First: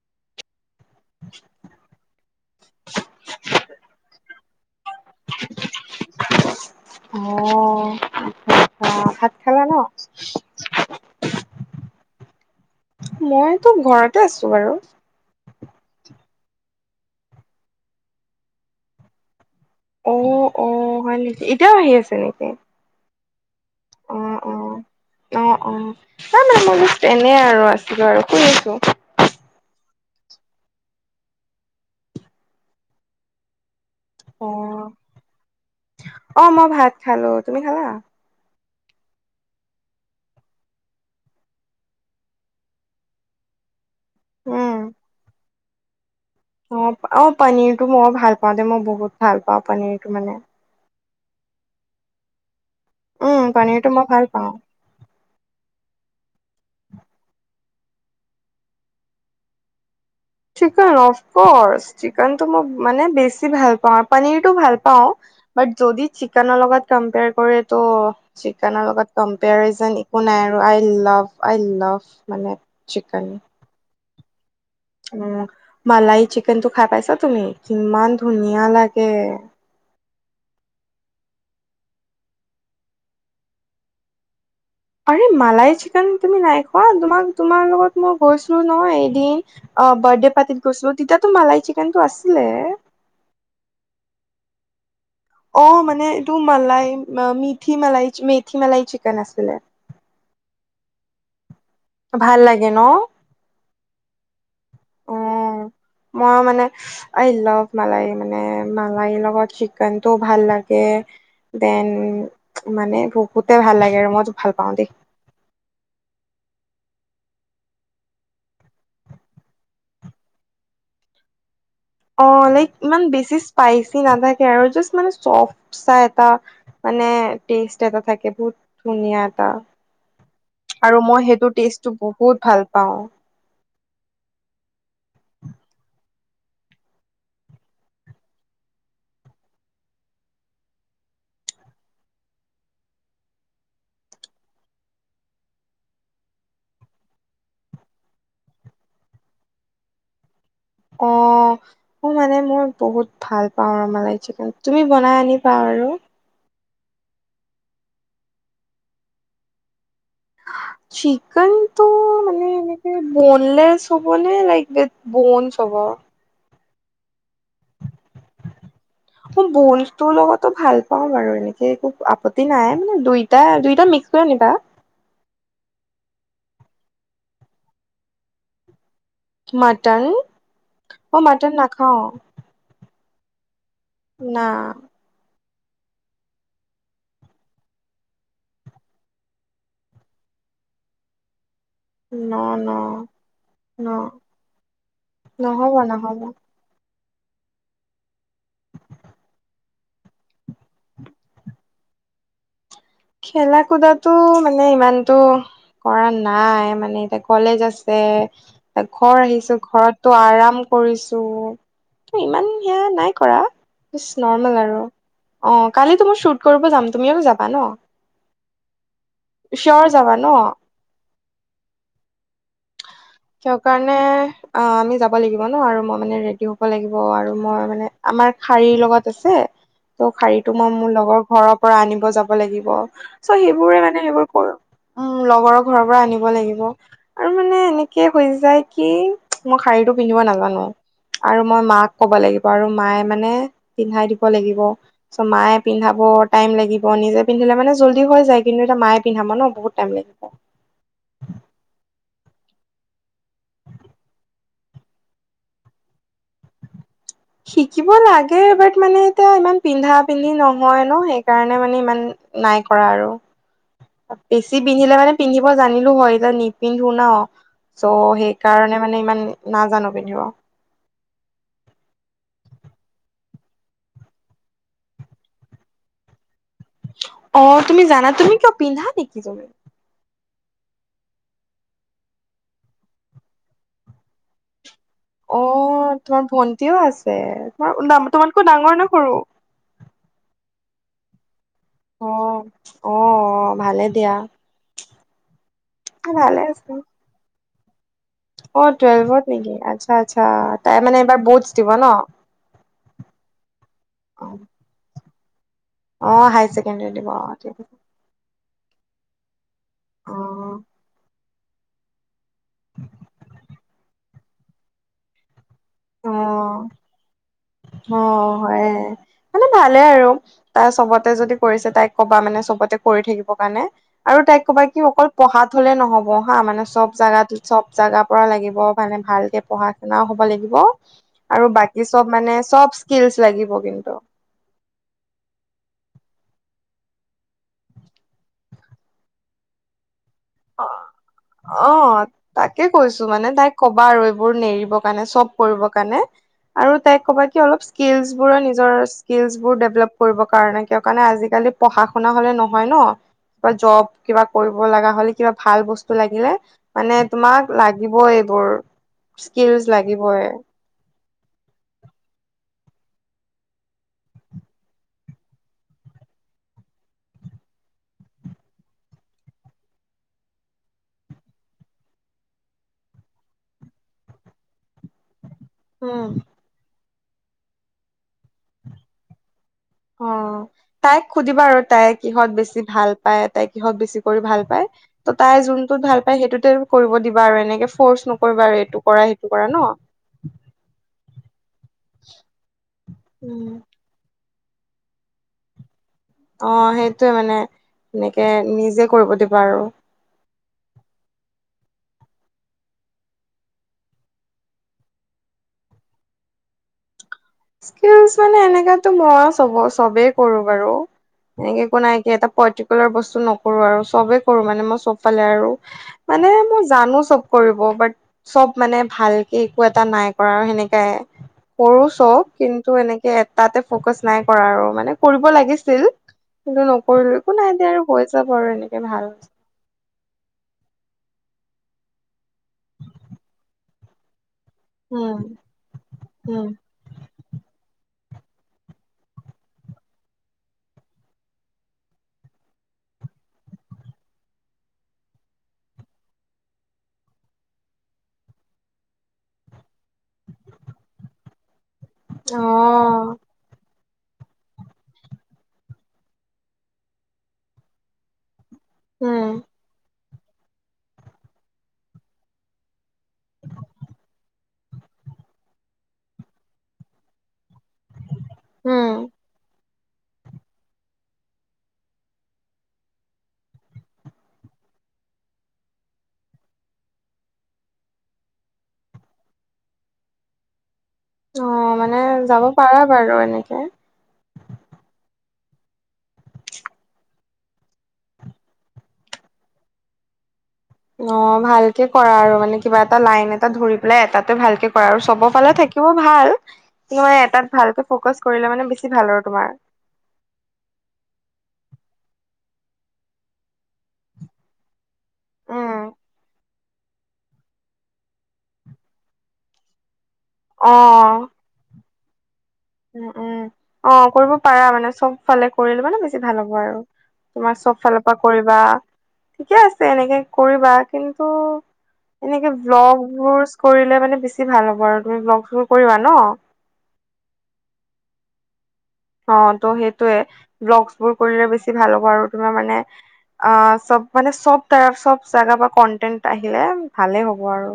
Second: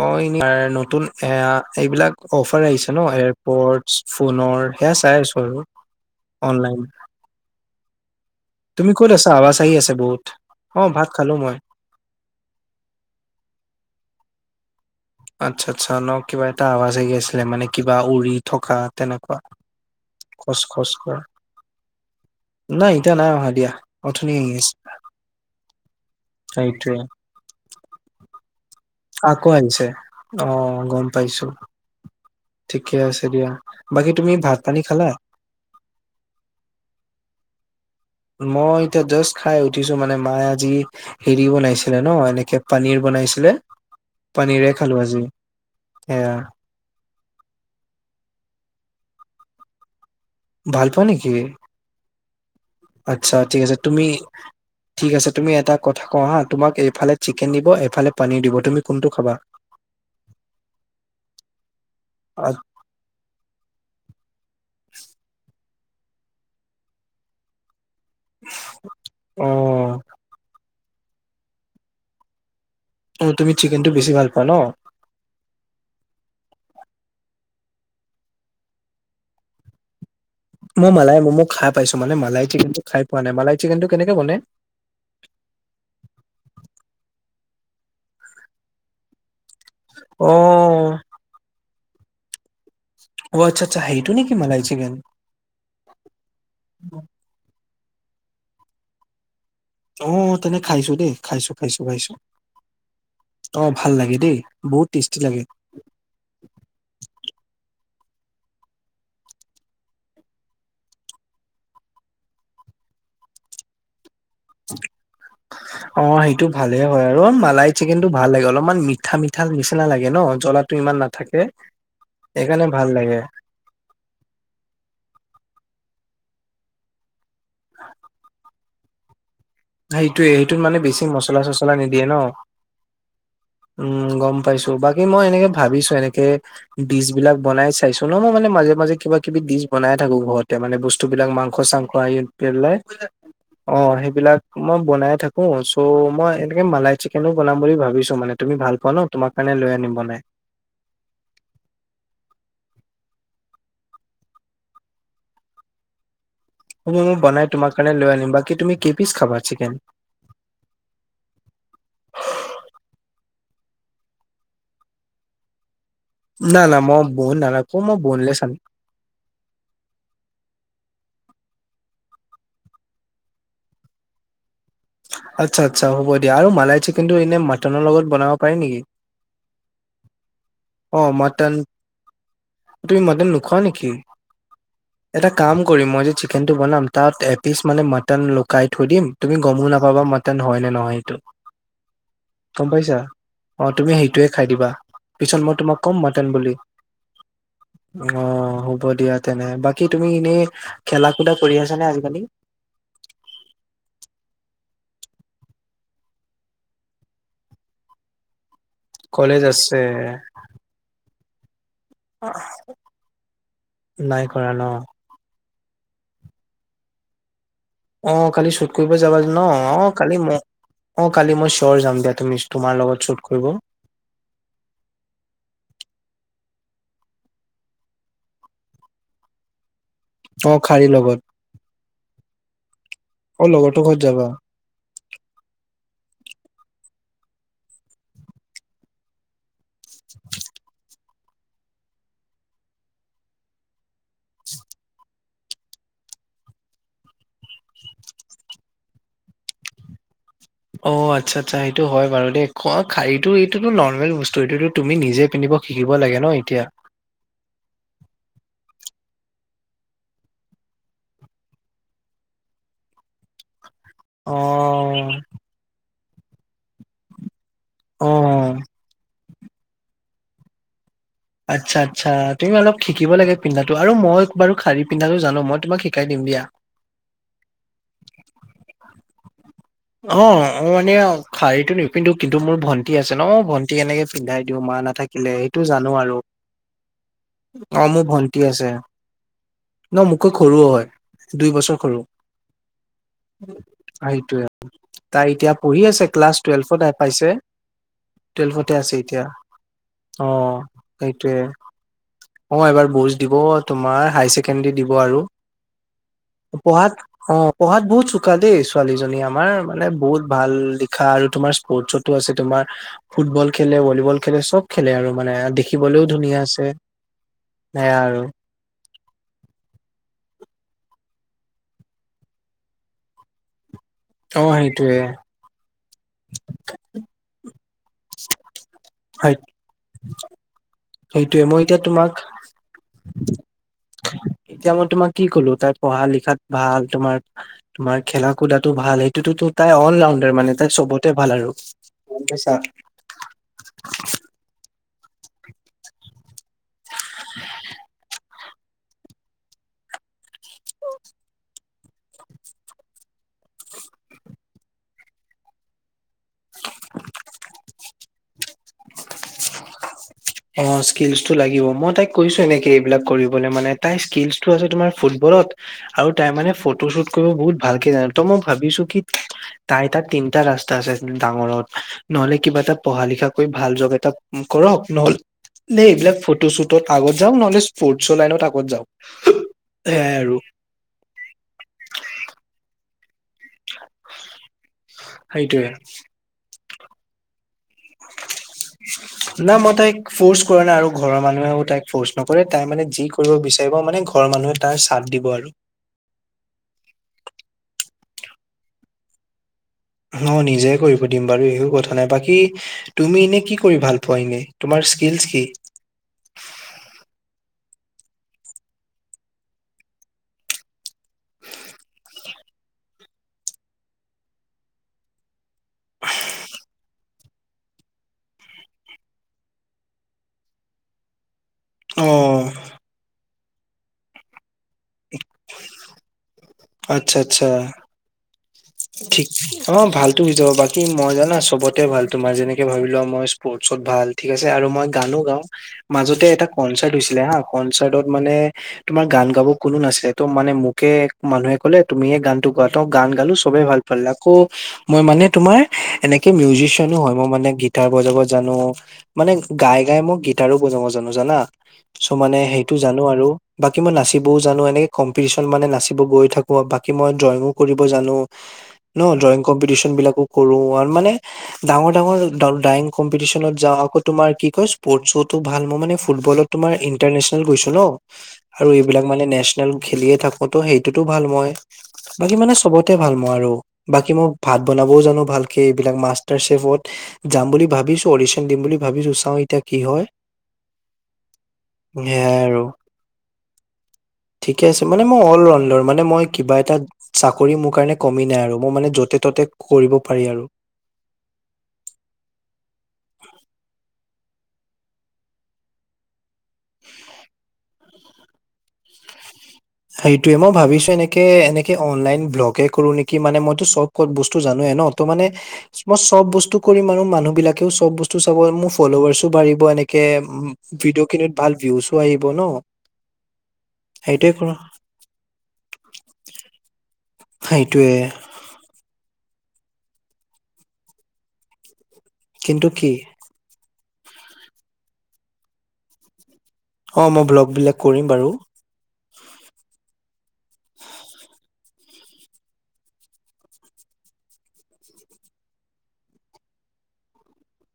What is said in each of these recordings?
অহ এনেই ছাৰে নতুন। এয়া এইবিলাক অফাৰ আহিছে ন এয়াৰপৰ্ট ফোনৰ সেয়া চাই আছো আৰু। অনলাইন। অ'হ। তুমি ক'ত আছা আৱাজ আহি আছে। বহুত অহ ভাত খালোঁ মই। মইতো ঘৰতে আছো বাৰু। আচ্ছা-আচ্ছা ন কিবা এটা আৱাজ ‌আহি আছিলে। মানে কিবা উৰি থকা তেনেকুৱা। অ', খচ অ', খচ হয় কৰা নেকি এতিয়াও আহি আছে নেকি? নাই। এতিয়া নাই। অহা দিয়া। অথনি অ', আহি আছে অ', অ', অ', তাৰ মানে মই সেইটোৱে তেনে আৰু আছিলোঁ আৰু শুই আছো। আকৌ আহিছে অহ', গম পাইছোঁ। ঠিকে আছে দিয়া। বাকী তুমি ভাত পানী খালা। অহ', মই ভাত খালোঁ তুমি খালা। মই এতিয়া জাষ্ট খাই উঠিছো মানে মায়ে আজি। হেৰি বনাইছিলে ন এনেকে পনীৰ বনাইছিলে। পানীৰে খালোঁ আজি সেয়া। অহ', অহ', পনীৰটো মই ভাল পাওঁ। দে মই বহুত ভাল পাওঁ। পনীৰটো মানে। ভাল পোৱা নেকি? আচ্ছা উম, ঠিক আছে পনীৰটো তুমি। মই ভাল পাওঁ। ঠিক আছে তুমি এটা কথা কওঁ হা তোমাক এইফালে চিকেন দিব এইফালে পনীৰ দিব তুমি কোনটো খাবা। [inaudible] চিকেন অফকৰ্চ চিকেনতটো আ- মই মানে বেছি ভাল পাওঁ আৰু পনিৰটো ভাল পাওঁ। বাট যদি চিকেনৰ লগত কম্পেয়াৰ কৰে তো। চিকনৰ লগত অ কম্পেৰিজন একো নাই আৰু আই লাভ আই লাভ মানে। অঁ তুমি চিকেন টো বেছি ভাল পোৱা ন। উঁ মালাই চিকেন টো খাই পাইছা তুমি কিমান ধুনীয়া লাগে। মই মালাই মই খাই পাইছো মানে মালাই চিকেনটো খাই পোৱা নাই মাল চিকেন টো কেনেকে বনাই? আৰে মালাই চিকেন তুমি নাই খোৱা তোমাক তোমাৰ লগত মই গৈছিলো ন এদিন অঁ অ বাৰ্থডে পাৰ্টিত গৈছিলো। তেতিয়াতো মালাই চিকেনটো আছিলে। অঁ আচ্ছা আচ্ছা হেইটো নেকি মালাই চিকেন অ মানে এইটো মালাই মিথি মালাই মেথি মালাই চিকেন আছিলে। ওম ওম তেনে খাইছো দেই খাইছো খাইছো খাইছো ভাল লাগে ন অঁ ভাল লাগে দেই বহুত টেষ্টি লাগে। উম মই মানে আই লাভ মালাই মানে মালাই লগত চিকনতটো ভাল লাগে। দেন মানে বহুতে ভাল লাগে আৰু মই ভাল পাওঁ দেই। [unintelligible] অঁ সেইটো ভালে হয় আৰু মালাই চিকেন টো ভাল লাগে অলপমান মিঠা মিঠা নিচিনা লাগে ন জ্বলা টো ইমান নাথাকে। অঁ সেইকাৰণে লাইক ভাল ইমান লাগে। বেছি স্পাইচি নাথাকে আৰু জাচ মানে চফ চ এটা মানে টেষ্ট এটা থাকে বহুত ধুনীয়া এটা সেইটোৱে সেইটোত মানে আৰু বেছি মই মচলা সেইটো চচলা টেষ্টটো নিদিয়ে ন। বহুত ভাল পাওঁ উমঁ গম পাইছো বাকী মই এনেকে ভাবিছো এনেকে ডিচ বিলাক বনাই চাইছো ন মই মানে মাজে মাজে কিবা কিবি ডিচ বনাই থাকো ঘৰতে মানে বস্তু বিলাক মাংস চাংস বাহিৰত গৈ পেলাই অ সেইবিলাক মই বনাই থাকো চ' মই এনেকে মালাই চিকেনো বনাম বুলি ভাবিছো মানে তুমি ভাল পোৱা ন। তোমাৰ কাৰণে লৈ আনিব বনাই। অঁ! অঁ মানে মই বহুত ভাল পাওঁ আৰু মালাত চিকেন তুমি বনাই আনিবা আৰু। মই বনাই তোমাৰ কাৰণে লৈ আনিম বাকি তুমি কেই পিছ খাবা চিকেন? চিকন তো মানে এনেকে বনলেছ হ'ব নে লাইকে ব'ঞ্চ হ'ব। না না মই বন নাৰাখু মই বনলেছ ৰাখো। বল তৰ লগতো ভাল পাওঁ বাৰু এনেকে একো আপত্তি নাই মানে দুই তাৰ দুইটা মিক্স কৈ আনিবা। আচ্ছা আচ্ছা হ'ব দিয়া আৰু মালাই চিকেনটো এনে মাটনৰ লগত বনাব পাৰি নেকি? মাটন অ অঁ মাটন মটন নাখাওঁ। তুমি মাটন নোখোৱা নেকি? না - এটা কাম কৰিম মই যে চিকেনটো বনাম তাত এপিচ মানে মটন লুকাই থৈ দিম তুমি গমো নাপাবা মটন হয় নে নহয় সেইটো। ন গম ন পাইছা অ ন তুমি সেইটোয়ে খাই দিবা পিছত মই নহ'ব তোমাক কম নহ'ব মাটন বুলি। [inaudible] অঁ হ'ব দিয়া তেনে বাকী তুমি এনেই খেলা খুদা কৰি আছা নে আজিকালি? খেলা কুদাতো মানে ইমানটো কৰা নাই মানে এতিয়া কলেজ আছে। ঘৰ কলেজ আহিছোঁ, আছে ঘৰতো আৰাম কৰিছোঁ। ইমান সেয়া নাই কৰা, নাই যাষ্ট কৰা নৰ্মেল ন আৰু। অ' কালিতো মোৰ শ্বুট কৰিব যাম, তুমিও যাবা ন'? অ' কালি শ্বুট কৰিব যাবা ন' চিয়ৰ অ' যাবা কালি মোক ন অ' কালি মই চিঅৰ যাম দিয়া তুমি তোমাৰ লগত। শ্বুট কৰিব কিহৰ কাৰণে? অ' আমি যাব লাগিব ন' আৰু মই মানে ৰেডি হ'ব লাগিব আৰু মই মানে আমাৰ শাৰীৰ লগত আছে। ত' অ শাৰীটো মই খাৰী মোৰ লগত লগৰ ঘৰৰ পৰা আনিব যাব লাগিব। চ' অ সেইবোৰে লগৰটো ঘৰত মানে যাবা সেইবোৰ কৰ উ, লগৰৰ ঘৰৰ পৰা আনিব লাগিব আৰু মানে এনে কি হৈ যায় কি, মই শাৰীটো পিন্ধিব নাজানো। আৰু মই মাক ক'ব লাগিব আৰু মায়ে মানে পিন্ধাই দিব লাগিব। চ' মায়ে পিন্ধাব, টাইম লাগিব, নিজে পিন্ধিলে মানে জল্দি হৈ যায় কিন্তু এতিয়া মায়ে পিন্ধাব ন' বহুত টাইম লাগিব। অ' আচ্ছা আচ্ছা সেইটো হয় বাৰু দে, সুৱা শাৰীটো এইটোতো নৰ্মেল বস্তু, এইটোটো তুমি নিজে পিন্ধিব শিকিব লাগে ন' এতিয়া। শিকিব লাগেবাট মানে এতিয়া ইমান পিন্ধা পিন্ধি নহয় ন' সেইকাৰণে মানে ইমান নাই কৰা আৰু। অ বেছি পিন্ধিলে মানে পিন্ধিব জানিলো হয়, এতিয়া নিপিন্ধো ন'। চ' অ সেইকাৰণে মানে ইমান নাজানো পিন্ধিব। আচ্ছা আচ্ছা, তুমি অলপ শিকিব লাগে পিন্ধাটো আৰু মই বাৰু শাৰী পিন্ধাটো জানো, মই তোমাক শিকাই দিম দিয়া অ' তুমি জানা, তুমি কিয় পিন্ধা নেকি? অ' মই মানে শাৰীটো নিপিন্ধো কিন্তু মোৰ ভন্টি আছে ন' ভন্টি এনেকে পিন্ধাই দিও মা নাথা পিলে, এইটো জানো আৰু। ভণ্টিও আছে, অ মোৰ তোমাৰ ভন্টি তোমাতকৈ আছে ডাঙৰ নে সৰু? ন' মোতকৈ সৰু হয়, দুই বছৰ সৰু। অ অ ভালে দিয়া আইটোৱে। তাই এতিয়া পঢ়ি আছে, ক্লাছ ভালে আছে টুৱেলভত আহি পাইছে। অ' টুৱেলভতে আছে এতিয়া টুৱেলভত নেকি আচ্ছা আচ্ছা, অ তাই মানে এইবাৰ সেইটোয়ে। ব'টছ দিব ন'? অ' এইবাৰ ব'টছ দিব, তোমাৰ হাই ছেকেণ্ডেৰী দিব আৰু। অ হাই ছেকেণ্ডৰী পঢ়াত দিব অ' ঠিক আছে পঢ়াত বহুত ছো কা দেই ছোৱালীজনী আমাৰ মানে বহুত ভাল অ লিখা আৰু তোমাৰ স্পৰ্টছত তো আছে তোমাৰ ফুটবল খেলে, ভলীবল খেলে, চব খেলে আৰু মানে দেখি দেখিবলৈও ধুনীয়া আছে, অ', সেয়া আৰু। অ', হয়ে মানে ভালে আৰু, তাই চবতে যদি কৰিছে যদি তাইক কবা মানে চবতে কৰি থাকিব কাৰণে। আৰু তাই অ ক'বা কি সেইটোয়ে অকল পঢ়াত হ'লে নহ'ব হা, মানে চব জাগাটো চব জাগাৰ পৰা লাগিব মানে হয় ভালকে পঢ়া শুনাও হ'ব লাগিব। সেইটোয়ে আৰু মই এতিয়া বাকী চব তোমাক মানে চব স্কিলচ লাগিব কিন্তু। এতিয়া মই তোমাক কি কলোঁ তাই পঢ়া লিখাত ভাল তোমাৰ তোমাৰ খেলা কোদাটো ভাল, সেইটোতো তাই অল ৰাউণ্ড অ', অ' পাইছা তাকে কৈছোঁ মানে তাইক ক'বা আৰু বুৰ নেৰিব কাৰণে, চব কৰিব কাৰণে আৰু তাইক ক'বা কি অলপ স্কিলবোৰে নিজৰ স্কিলছবোৰ ডেভেলপ কৰিবৰ কাৰণে, কিয় কাৰণে আজিকালি পঢ়া শুনা হ'লে নহয় ন' বা জব, কিবা কৰিব লগা হ'লে, কিবা ভাল বস্তু লাগিলে মানে তোমাক লাগিবই এইবোৰ, স্কিলচ লাগিবই। অ' স্কিলছটো লাগিব, মই তাইক কৈছোঁ এনেকে এইবিলাক কৰিবলৈ, মানে তাই স্কিলছটো আছে তোমাৰ ফুটবলত আৰু তাই মানে ফটোশ্বুট কৰিব বহুত ভালকে জানে। ত' মই ভাবিছো কি- তাই তাত তিনিটা ৰাস্তা আছে ডাঙৰত। নহ'লে কিবা এটা পঢ়া লিখা কৰি ভাল জব এটা কৰক নহ'লে- লে এইবিলাক ফটো শ্বুটত আগত যাওঁক নহ'লে স্পৰ্টচৰ লাইনত আগত যাওঁ, অ সেয়াই আৰু। তাইক সুধিবা আৰু তাই কিহঁত বেছি ভাল পায়। তাই কিহত বেছি কৰি ভাল পায়। ত' তাই সেইটোয়ে যোনটোত ভাল পায় সেইটোতে কৰিব দিবা আৰু এনেকে ফ্ৰৰ্চ নকৰিবা আৰু এইটো কৰা সেইটো কৰা ন। ফ্ৰ'ৰ্চ কৰা নাই আৰু ঘৰৰ মানুহেও তাইক ফ্ৰৰ্চ নকৰে তাই মানে যি কৰিব উম বিচাৰিব মানে ঘৰৰ মানুহে তাৰ চাদ দিব আৰু। অঁ' সেইটোৱে মানে এনেকে নিজে কৰিব দিবা আৰু। অঁ' নিজে কৰিব দিম বাৰু একো কথা নাই। বাকী- তুমি এনেই কি কৰি ভাল পোৱা এনেই তোমাৰ স্কিলছ কি? স্কিলচ মানে এনেকাতো মই চ'ব চবেই কৰো বাৰু। এনেকে একো নাই, এনেকে এটা পাৰ্টিকুলাৰ বস্তু নকৰো আৰু চবেই কৰো মানে মই চ'ব ফালে আৰু। মানে মই জানো চ'ব কৰিব বাট- চ'ব মানে ভালকে একো এটা নাই কৰা আৰু সেনেকাই। কৰো অ চ'ব কিন্তু এনেকে এটাতে ফ্ৰকাচ নাই কৰা আৰু মানে কৰিব লাগিছিল। কিন্তু আচ্ছা নকৰিলো, একো নাই আচ্ছা দিয়া আৰু হৈ যাব আৰু এনেকে ভাল। অঁ' ভালতো হৈ যাব, বাকী মই জানা চবতে ভাল, তোমাৰ যেনেকে ভাবিলোৱা মই স্পৰ্টচত ভাল- ঠিক আছে আৰু মই গানো উম গাওঁ, মাজতে এটা উম কনচ চেত হৈছিলে হা' কনচেতত মানে তোমাৰ গান গাব কোনো নাছিলে, ত' মানে মোকে মানুহে ক'লে তুমিয়ে গানটো গোৱা, ত' গান গালো চবেই ভাল পালে আকৌ- মই মানে তোমাৰ এনেকে মিউজিচিয়ানো হয়। মই মানে গিটাৰ বজাব জানো- মানে গাই গাই মোক গীটাৰো বজাব জানো জানা। চ' মানে অ সেইটো জানো আৰু বাকী মই নাচিবও জানো, এনেকে কম্পিটিচন মানে নাচি ব গৈ থাকো, বাকি মই ড্ৰয়িংয়ো কৰিব জানো, ড্ৰয়িং উম কম্পিটিচন বিলাকো কৰো আৰু মানে- ডাঙৰ ডাঙৰ ড্ৰিয়িং কম্পিটিচনত যাওঁ আকৌ তোমাৰ কি কয় স্পৰ্ট শ্ব'তো ভাল, মোৰ মানে ফুটবলত- তোমাৰ ইন্টাৰনেচনেল গৈছো ন' আৰু উম এইবিলাক মানে নেচনেল খেলিয়ে থাকো। ত' সেইটোতো ভাল মই, বাকী মানে চবতে ভাল মই আৰু। বাকী মই ভাত বনাবও জানো ভালকে এইবিলাক মাষ্টাৰ চেফত- যাম বুলি ভাবিছো অডিশ্যন দিম বুলি ভাবিছোঁ, চাওঁ এতিয়া কি হয়। অঁ মানে সেয়াই যাব আৰু পাৰা বাৰু এনেকে। ঠিকে আছে মানে মই অল ৰাউন্ডাৰ মানে মই কিবা এটা- চাকৰি মোৰ কাৰণে কমি নাই আৰু মই মানে য'তে ত'তে কৰিব পাৰিম আৰু। অঁ' ভালকে কৰা আৰু কিবা এটা লাইন এটা ধৰি পেলাই এটাতে ভালকে কৰা আৰু চবৰ ফালে থাকি থাকিও ভাল মানে এটাত ভালকে ফকাচ কৰিলে মানে বেছি ভাল আৰু তোমাৰ। সেইটোয়ে, মই ভাবিছো এনেকে এনেকে অনলাইন ব্লগে কৰো নেকি মানে মইতো চ'ব ক'ত বস্তু জানোয়ে ন'। ত' মানে উম মই চ'ব বস্তু কৰিম আৰু মানুহ বিলাকে‌ও চ'ব বস্তু চাব, মোৰ ফল্লোৱাছ বাঢ়িব এনে কে উমঁ' অ ভিডিঅ' খিনিত ভাল ভিউচও আহিব ন'। উমঁ' উমঁ' অহ' সেইটোৱে কৰিব কৰো পাৰা মানে চ'ব ফালে কৰিলো মানে বেছি ভাল হ'ব আৰু। তোমাৰ চ'ব সেইটোৱে ফালৰ পৰা কৰিবা ঠিকে আছে এনেকে কৰিবা কিন্তু- এনেকে কিন্তু কি ব্লগবোৰ কৰিলে মানে বেছি ভাল হ'ব আৰু তুমি ব্লগবোৰ কৰিবা ন'? অঁ' মই ব্লগবিলাক কৰিম বাৰু। অঁ' ত' সেইটোয়ে, ব্লগবোৰ কৰিলে বেছি ভাল হ'ব আৰু তোমাৰ মানে- আহ' চ'ব মানে চ'ব তাৰ চ'ব জাগা পৰা কন্টেণ্ট আহিলে ভালেই হ'ব আৰু।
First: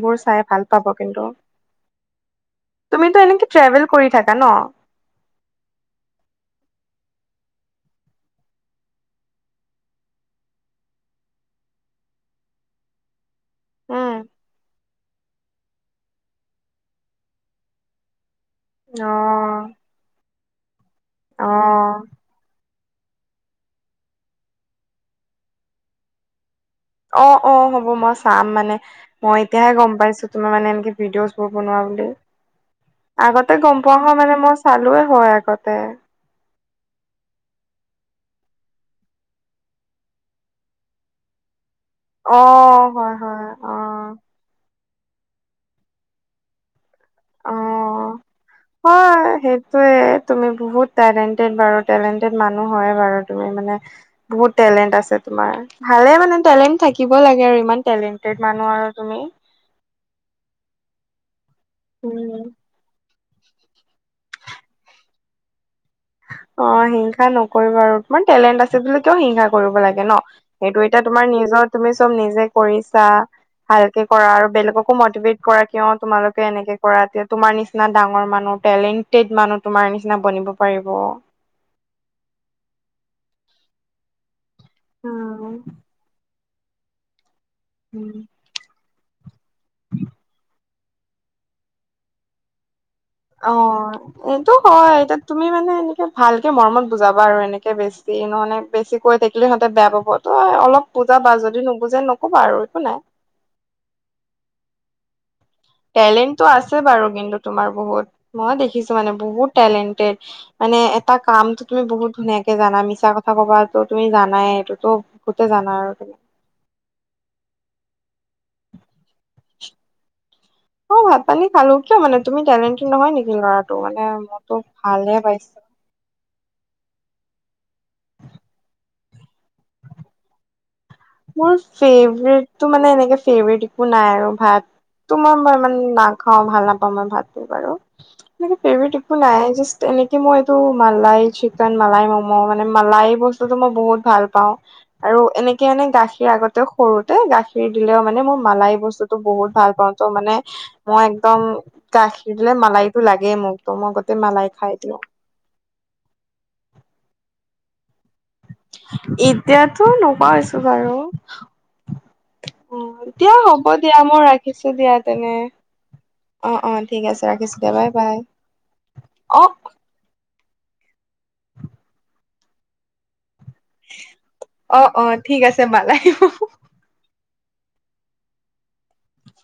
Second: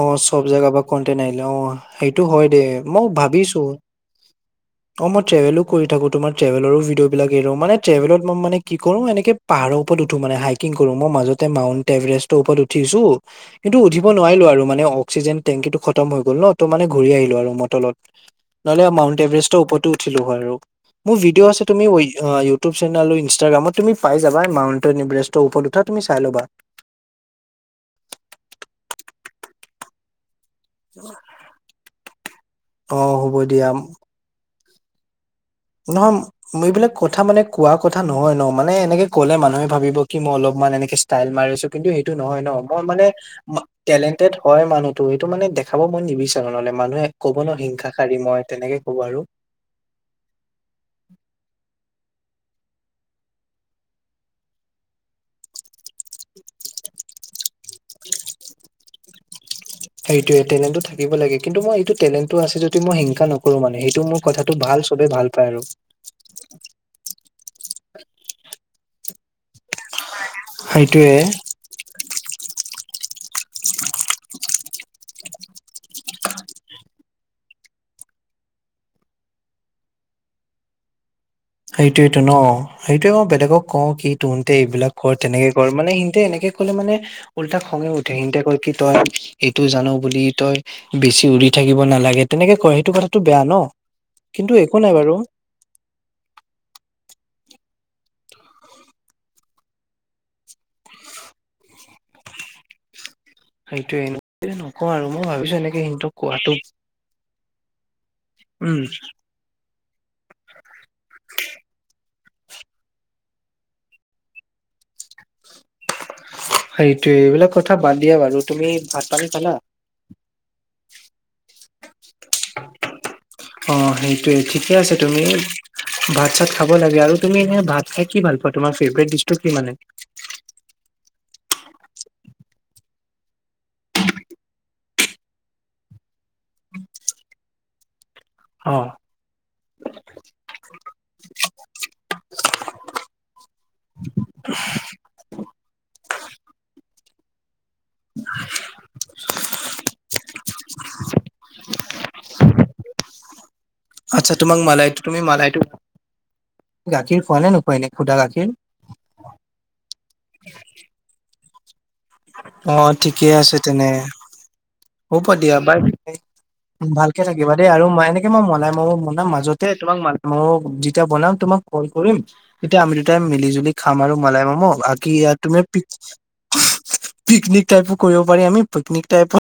অ চাই চব ভাল জেগা পা পাব কন্টেন কিন্তু। আহিলে অ সেইটো হয় দে মই তুমিতো এনেকে ভাবিছো ট্ৰেভেল কৰি থাকা ন অ মই ট্ৰেভেলো কৰি থাকো তোমাৰ ট্ৰেভেলৰো ভিডিঅ বিলাক এৰো মানে ট্ৰেভেলত মই মানে কি কৰো এনেকে পাহাৰৰ ওপৰত উঠো মানে হাইকিং কৰো মই মাজতে মাউন্ট এভাৰেষ্টৰ ওপৰত উঠিছো কিন্তু উঠিব উম, নোৱাৰিলো আৰু মানে অক্সিজেন টেংকিটো খটম হৈ গ'ল ন ত' মানে ঘূৰি আহিলো আৰু মটলত নহলে মাউন্ট এভাৰেষ্টৰ অ', ওপৰত উঠিলো হয় আৰু মোৰ ভিডিঅ' আছে তুমি অ', অই আ ইউ ইউটিউব চেনেল ইনষ্টাগ্ৰামত তুমি পাই যাবা মাউন্টে এভাৰেষ্টৰ ওপৰত উঠা তুমি চাই লবা অ অ হ'ব মই চাম মানে মই এতিয়াহে গম পাইছো তোমাৰ মানে ভিডিঅছ্ বোৰ বনোৱা বুলি অ হ'ব আগতে দিয়া গম পোৱা হয় মানে মই চালোৱে হয় আগতে নহম মই এইবিলাক কথা মানে কোৱা কথা নহয় ন মানে এনেকে কলে মানুহে ভাবিব কি মই অলপমান এনেকে ষ্টাইল মাৰিছো কিন্তু সেইটো নহয় ন মই অ', মানে হয়, হয়, অ', টেলেণ্টেড হয় মানুহতো এইটো মানে দেখাব মই নিবিচাৰো মানে নহ'লে মানুহে ক'ব ন হিংসাষাৰী মই তেনেকে ক'ব আৰু ত তুমি বহুত টেলেণ্টেড বাৰু টেলেণ্টেড মানুহ হয় বাৰু তুমি মানে বহুত টেলেণ্ট আছে তোমাৰ ভালে মানে টেলেণ্ট থাকিব লাগে আৰু ইমান টেলেণ্টেড মানুহ আৰু তুমি সেইটোয়ে টলেণ্টটো থাকিব লাগে কিন্তু মই এইটো টেলেণ্টো উম আছে যদি মই হিংসা নক কৰো মানে সেইটো মোৰ কথাটো ভাল চবে ভাল পায় আৰু অ হিংসা নকৰিবা আৰু তোমাৰ টেলেণ্ট আছে বুলি কিয় হিংসা কৰিব লাগে ন সেইটো এতিয়া সেইটোয়ে তোমাৰ নিজৰ তুমি চব নিজে কৰিছা ভালকে কৰা আৰু বেলেগকো মটিভেট কৰা কিয় তোমালোকে এনেকে কৰা তোমাৰ নিচ না ডাঙৰ মানুহ টেলেণ্টেড মানুহ তোমাৰ নিচিনা বনিব পাৰিব সেইটোৱেটো ন সেইটোয়ে মই বেলেগক কওঁ কি তোহতে এইবিলাক কৰ তেনেকে কৰ মানে সেনতে এনেকে ক'লে মানে উল্টা খঙে উম উঠে সিনতে কয় কি তই এইটো জানো বুলি তই বেছি উৰি থাকিব নালাগে তেনেকে কয় সেইটো কথা অ এইটো হয় এতি তো তুমি মানে এনেকে ভালকে মৰমত বুজাবা আৰু এনেকে বেছি নহলে বেছি কৈ থাকিলে সিহঁতে বেয়া পাব আ অলপ বুজাবা যদি নুবুজে নকবা আৰু একো নাই সেইটোয়ে এনে নকওঁ আৰু মই ভাবিছো এনেক টেলেণ্টটো আছে বাৰু কিন্তু তোমাৰ বহুত মই উম দেখিছো মানে বহুত টেলেণ্টেড মানে এটা কামটো তুমি বহুত ধুনীয়াকে জানা মিছা কথা কবাতো তুমি জানাই এইটোতো বহুতে জানা আৰু তুমি সেইটোয়ে এইবিলাক কথা বাদ দিয়া বাৰু তুমি ভাত পানী খালা অ ভাত পানী খালো কিয় মানে তুমি টেলেণ্টেড নহয় নেকি অ ল'ৰাটো মানে সেইটোয়ে মোৰতো ঠিকে আছে ভালহে তুমি পাইছে ভাত চাত খাবই লাগে আৰু তুমি এ ভাত খাই কি ভাল পোৱা তোমাৰ ফেভৰেট ডিচটো কি মানে মোৰ ফেভৰেটটো মানে এনেকে ফেভৰেট একো নাই আৰু ভাত তোমাৰ মই ইমান নাখাও ভাল নাপাওঁ মই ভাতটো বাৰু কিন্তু অ ফেভৰেট নাই জাষ্ট এনেকে মই এইটো মালাই চিকেন মালাই ম'ম' মানে মালাই বস্ স্তুটো মমই বহুত ভাল পাও আৰু এনেকে এনে গাখীৰ আগতে সৰুতে গাখীৰ দিলেও মানে মোৰ মালাই বস্তুটো বহুত ভাল পাওঁ ত মানে মই একদম গাখীৰ দিলে মালাইটো লাগেই মোক ত' মই গোটেই আচ্ছা মালাই তোমাক খাই দিওঁ মালাইটো তুমি মালাইটো গাখীৰ খোৱা নে নোখোৱা এনে খুদা গাখীৰ এতিয়াতো নকোৱা হৈছো বাৰু অ ঠিকে দিয়া আছে হ'ব তেনে দিয়া মই ৰাখিছো দিয়া হ'ব তেনে দিয়া বাই বাই অ', অ', ঠিক ভালকে আছে থাকিবা ৰাখিছো দেই দে আৰু বাই মই বাই। এনেকে মই মনাই মই মনাম অ', মাজতে তোমাক মক যেতিয়া বনাম তোমাক কল কৰিম তেতিয়া আমি দুটাই মিলি-জুলি খামা আৰু মলাই মাম' অ', বাকি অ', ইয়াত ঠিক তুমি আছে প মাল আহিব। পিকনিক টাইপো কৰিব পাৰি আমি পিকনিক টাইপ